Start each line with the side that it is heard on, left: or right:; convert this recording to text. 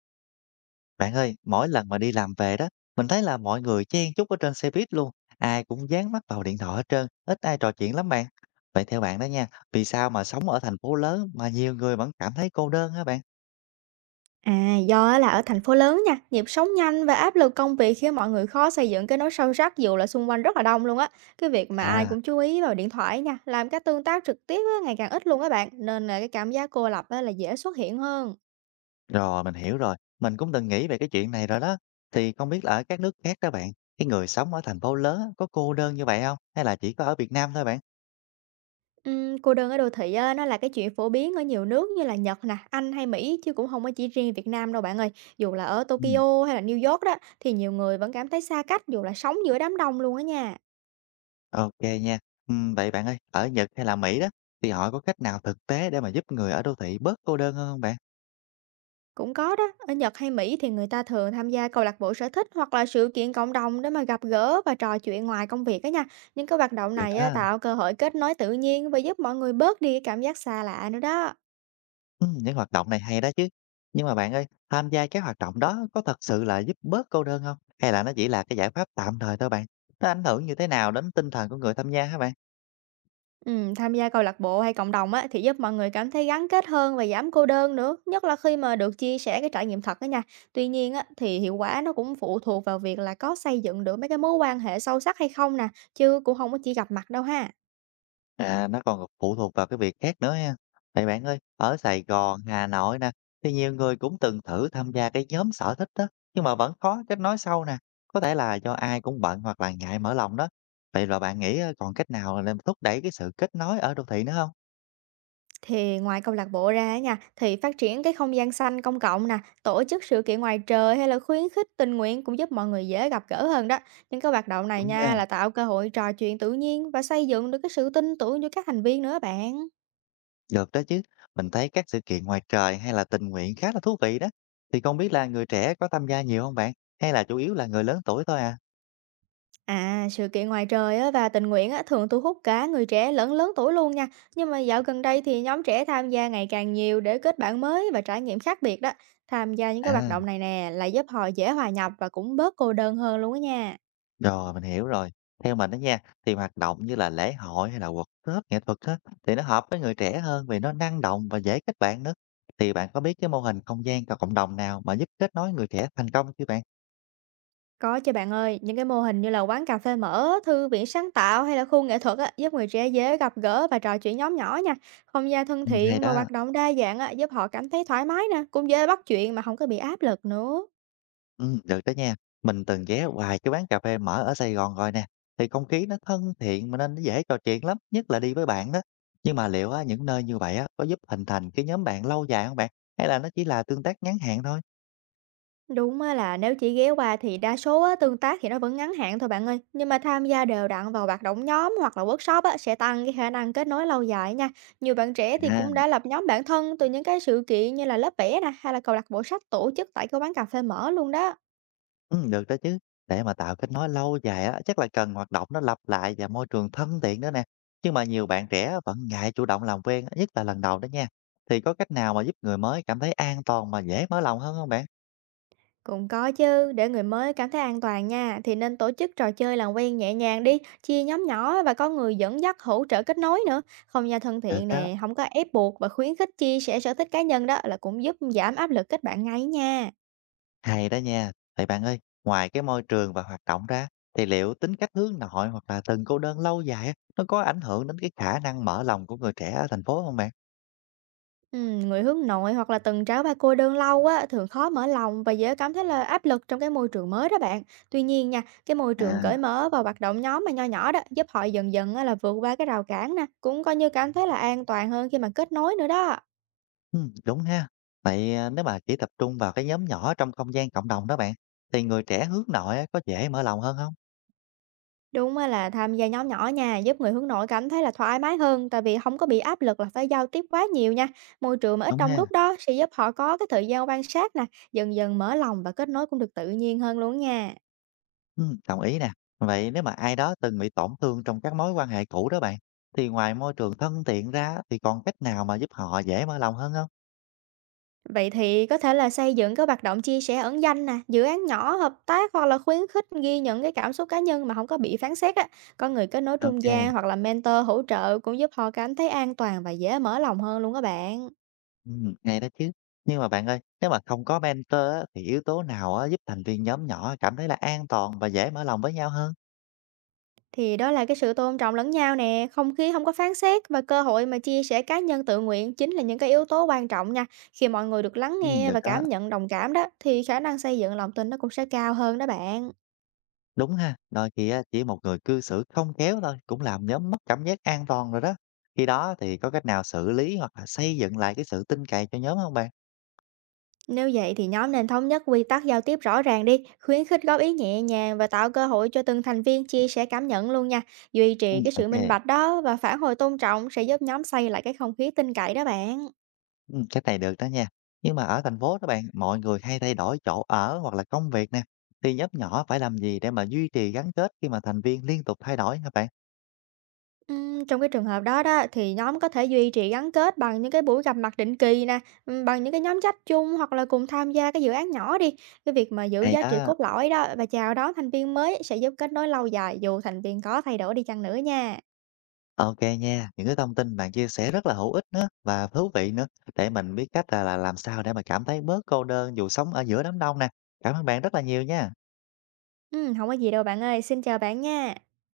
left: Bạn ơi, mỗi lần mà đi làm về đó, mình thấy là mọi người chen chúc ở trên xe buýt luôn, ai cũng dán mắt vào điện thoại hết trơn, ít ai trò chuyện lắm bạn. Vậy theo bạn đó nha, vì sao mà sống ở thành phố lớn mà nhiều người vẫn cảm thấy cô đơn hả bạn?
right: À, do á là ở thành phố lớn nha, nhịp sống nhanh và áp lực công việc khiến mọi người khó xây dựng kết nối sâu sắc dù là xung quanh rất là đông luôn á. Cái việc mà ai
left: À,
right: cũng chú ý vào điện thoại nha, làm các tương tác trực tiếp á, ngày càng ít luôn các bạn, nên là cái cảm giác cô lập á, là dễ xuất hiện hơn.
left: rồi mình hiểu rồi, mình cũng từng nghĩ về cái chuyện này rồi đó. Thì không biết là ở các nước khác đó bạn, cái người sống ở thành phố lớn á, có cô đơn như vậy không? Hay là chỉ có ở Việt Nam thôi bạn?
right: Cô đơn ở đô thị á, nó là cái chuyện phổ biến ở nhiều nước như là Nhật nè, Anh hay Mỹ chứ cũng không có chỉ riêng Việt Nam đâu bạn ơi. Dù là ở
left: Ừ,
right: Tokyo hay là New York đó, thì nhiều người vẫn cảm thấy xa cách dù là sống giữa đám đông luôn á nha.
left: ok nha. Ừ, vậy bạn ơi, ở Nhật hay là Mỹ đó, thì họ có cách nào thực tế để mà giúp người ở đô thị bớt cô đơn hơn không bạn?
right: Cũng có đó, ở Nhật hay Mỹ thì người ta thường tham gia câu lạc bộ sở thích hoặc là sự kiện cộng đồng để mà gặp gỡ và trò chuyện ngoài công việc đó nha. Những cái hoạt động
left: Được
right: này á,
left: đó.
right: tạo cơ hội kết nối tự nhiên và giúp mọi người bớt đi cái cảm giác xa lạ nữa đó.
left: Những hoạt động này hay đó chứ. Nhưng mà bạn ơi, tham gia các hoạt động đó có thật sự là giúp bớt cô đơn không? Hay là nó chỉ là cái giải pháp tạm thời thôi bạn? Nó ảnh hưởng như thế nào đến tinh thần của người tham gia hả bạn?
right: Ừ, tham gia câu lạc bộ hay cộng đồng á, thì giúp mọi người cảm thấy gắn kết hơn và giảm cô đơn nữa, nhất là khi mà được chia sẻ cái trải nghiệm thật đó nha. Tuy nhiên á, thì hiệu quả nó cũng phụ thuộc vào việc là có xây dựng được mấy cái mối quan hệ sâu sắc hay không nè, chứ cũng không có chỉ gặp mặt đâu ha.
left: À, nó còn phụ thuộc vào cái việc khác nữa ha. Vậy bạn ơi, ở Sài Gòn, Hà Nội nè, thì nhiều người cũng từng thử tham gia cái nhóm sở thích đó, nhưng mà vẫn khó kết nối sâu nè. Có thể là do ai cũng bận hoặc là ngại mở lòng đó. Vậy là bạn nghĩ, ơ, còn cách nào để làm thúc đẩy cái sự kết nối ở đô thị nữa không?
right: Thì ngoài câu lạc bộ ra á nha, thì phát triển cái không gian xanh công cộng nè, tổ chức sự kiện ngoài trời hay là khuyến khích tình nguyện cũng giúp mọi người dễ gặp gỡ hơn đó. Những cái hoạt động này
left: Đúng
right: nha,
left: nha.
right: là tạo cơ hội trò chuyện tự nhiên và xây dựng được cái sự tin tưởng giữa các thành viên nữa bạn.
left: Được đó chứ, mình thấy các sự kiện ngoài trời hay là tình nguyện khá là thú vị đó. Thì không biết là người trẻ có tham gia nhiều không bạn? Hay là chủ yếu là người lớn tuổi thôi à?
right: À, sự kiện ngoài trời á, và tình nguyện á, thường thu hút cả người trẻ lẫn lớn tuổi luôn nha. Nhưng mà dạo gần đây thì nhóm trẻ tham gia ngày càng nhiều để kết bạn mới và trải nghiệm khác biệt đó. Tham gia những cái hoạt
left: À,
right: động này nè, là giúp họ dễ hòa nhập và cũng bớt cô đơn hơn luôn á nha.
left: rồi mình hiểu rồi. Theo mình đó nha, thì hoạt động như là lễ hội hay là workshop nghệ thuật á, thì nó hợp với người trẻ hơn vì nó năng động và dễ kết bạn nữa. Thì bạn có biết cái mô hình không gian và cộng đồng nào mà giúp kết nối người trẻ thành công chứ bạn?
right: Có chứ bạn ơi, những cái mô hình như là quán cà phê mở, thư viện sáng tạo hay là khu nghệ thuật á, giúp người trẻ dễ gặp gỡ và trò chuyện nhóm nhỏ nha. Không gian thân
left: Ừ, hay
right: thiện và
left: đó.
right: hoạt động đa dạng á, giúp họ cảm thấy thoải mái nè, cũng dễ bắt chuyện mà không có bị áp lực nữa.
left: Được đó nha. Mình từng ghé vài cái quán cà phê mở ở Sài Gòn rồi nè. Thì không khí nó thân thiện mà nên nó dễ trò chuyện lắm, nhất là đi với bạn đó. Nhưng mà liệu á, những nơi như vậy á, có giúp hình thành cái nhóm bạn lâu dài không bạn? Hay là nó chỉ là tương tác ngắn hạn thôi?
right: Đúng á, là nếu chỉ ghé qua thì đa số á, tương tác thì nó vẫn ngắn hạn thôi bạn ơi. Nhưng mà tham gia đều đặn vào hoạt động nhóm hoặc là workshop á, sẽ tăng cái khả năng kết nối lâu dài nha. Nhiều bạn trẻ thì
left: À,
right: cũng đã lập nhóm bản thân từ những cái sự kiện như là lớp vẽ nè, hay là câu lạc bộ sách tổ chức tại cái quán cà phê mở luôn đó.
left: ừ, được đó chứ. Để mà tạo kết nối lâu dài á, chắc là cần hoạt động nó lặp lại và môi trường thân thiện nữa nè. Nhưng mà nhiều bạn trẻ vẫn ngại chủ động làm quen, nhất là lần đầu đó nha. Thì có cách nào mà giúp người mới cảm thấy an toàn mà dễ mở lòng hơn không bạn?
right: Cũng có chứ, để người mới cảm thấy an toàn nha, thì nên tổ chức trò chơi làm quen nhẹ nhàng đi, chia nhóm nhỏ và có người dẫn dắt hỗ trợ kết nối nữa. Không gian thân
left: Được
right: thiện
left: đó.
right: nè, không có ép buộc và khuyến khích chia sẻ sở thích cá nhân đó, là cũng giúp giảm áp lực kết bạn ngay nha.
left: Hay đó nha. Vậy bạn ơi, ngoài cái môi trường và hoạt động ra, thì liệu tính cách hướng nội hoặc là từng cô đơn lâu dài á, nó có ảnh hưởng đến cái khả năng mở lòng của người trẻ ở thành phố không bạn?
right: Ừ, người hướng nội hoặc là từng trải qua cô đơn lâu á, thường khó mở lòng và dễ cảm thấy là áp lực trong cái môi trường mới đó bạn. Tuy nhiên nha, cái môi trường cởi
left: À,
right: mở và hoạt động nhóm mà nho nhỏ đó, giúp họ dần dần á, là vượt qua cái rào cản nè, cũng coi như cảm thấy là an toàn hơn khi mà kết nối nữa đó.
left: ừ, đúng ha. Vậy à, nếu mà chỉ tập trung vào cái nhóm nhỏ trong không gian cộng đồng đó bạn, thì người trẻ hướng nội á, có dễ mở lòng hơn không?
right: Đúng á, là tham gia nhóm nhỏ nha, giúp người hướng nội cảm thấy là thoải mái hơn, tại vì không có bị áp lực là phải giao tiếp quá nhiều nha. Môi trường mà ít
left: Đúng
right: đông
left: ha.
right: đúc đó, sẽ giúp họ có cái thời gian quan sát nè, dần dần mở lòng và kết nối cũng được tự nhiên hơn luôn nha.
left: Ừ, đồng ý nè. Vậy nếu mà ai đó từng bị tổn thương trong các mối quan hệ cũ đó bạn, thì ngoài môi trường thân thiện ra thì còn cách nào mà giúp họ dễ mở lòng hơn không?
right: Vậy thì có thể là xây dựng các hoạt động chia sẻ ẩn danh nè, dự án nhỏ, hợp tác hoặc là khuyến khích ghi nhận cái cảm xúc cá nhân mà không có bị phán xét á. Có người kết nối trung
left: Ok.
right: gian hoặc là mentor hỗ trợ, cũng giúp họ cảm thấy an toàn và dễ mở lòng hơn luôn các bạn.
left: Hay đó chứ. Nhưng mà bạn ơi, nếu mà không có mentor á, thì yếu tố nào á, giúp thành viên nhóm nhỏ cảm thấy là an toàn và dễ mở lòng với nhau hơn?
right: Thì đó là cái sự tôn trọng lẫn nhau nè, không khí không có phán xét và cơ hội mà chia sẻ cá nhân tự nguyện, chính là những cái yếu tố quan trọng nha. Khi mọi người được lắng nghe
left: Được
right: và
left: á.
right: cảm nhận đồng cảm đó, thì khả năng xây dựng lòng tin nó cũng sẽ cao hơn đó bạn.
left: Đúng ha, đôi khi á, chỉ một người cư xử không khéo thôi cũng làm nhóm mất cảm giác an toàn rồi đó. Khi đó thì có cách nào xử lý hoặc là xây dựng lại cái sự tin cậy cho nhóm không bạn?
right: Nếu vậy thì nhóm nên thống nhất quy tắc giao tiếp rõ ràng đi, khuyến khích góp ý nhẹ nhàng và tạo cơ hội cho từng thành viên chia sẻ cảm nhận luôn nha. Duy trì cái sự
left: OK,
right: minh bạch đó và phản hồi tôn trọng, sẽ giúp nhóm xây lại cái không khí tin cậy đó bạn.
left: cách này được đó nha. Nhưng mà ở thành phố đó bạn, mọi người hay thay đổi chỗ ở hoặc là công việc nè, thì nhóm nhỏ phải làm gì để mà duy trì gắn kết khi mà thành viên liên tục thay đổi hả bạn?
right: Trong cái trường hợp đó đó thì nhóm có thể duy trì gắn kết bằng những cái buổi gặp mặt định kỳ nè, bằng những cái nhóm trách chung hoặc là cùng tham gia cái dự án nhỏ đi. Cái việc mà giữ
left: Hay
right: giá trị
left: đó.
right: cốt lõi đó và chào đón thành viên mới, sẽ giúp kết nối lâu dài dù thành viên có thay đổi đi chăng nữa nha.
left: OK nha, những cái thông tin bạn chia sẻ rất là hữu ích nữa và thú vị nữa, để mình biết cách là làm sao để mà cảm thấy bớt cô đơn dù sống ở giữa đám đông nè. Cảm ơn bạn rất là nhiều nha.
right: Không có gì đâu bạn ơi, xin chào bạn nha.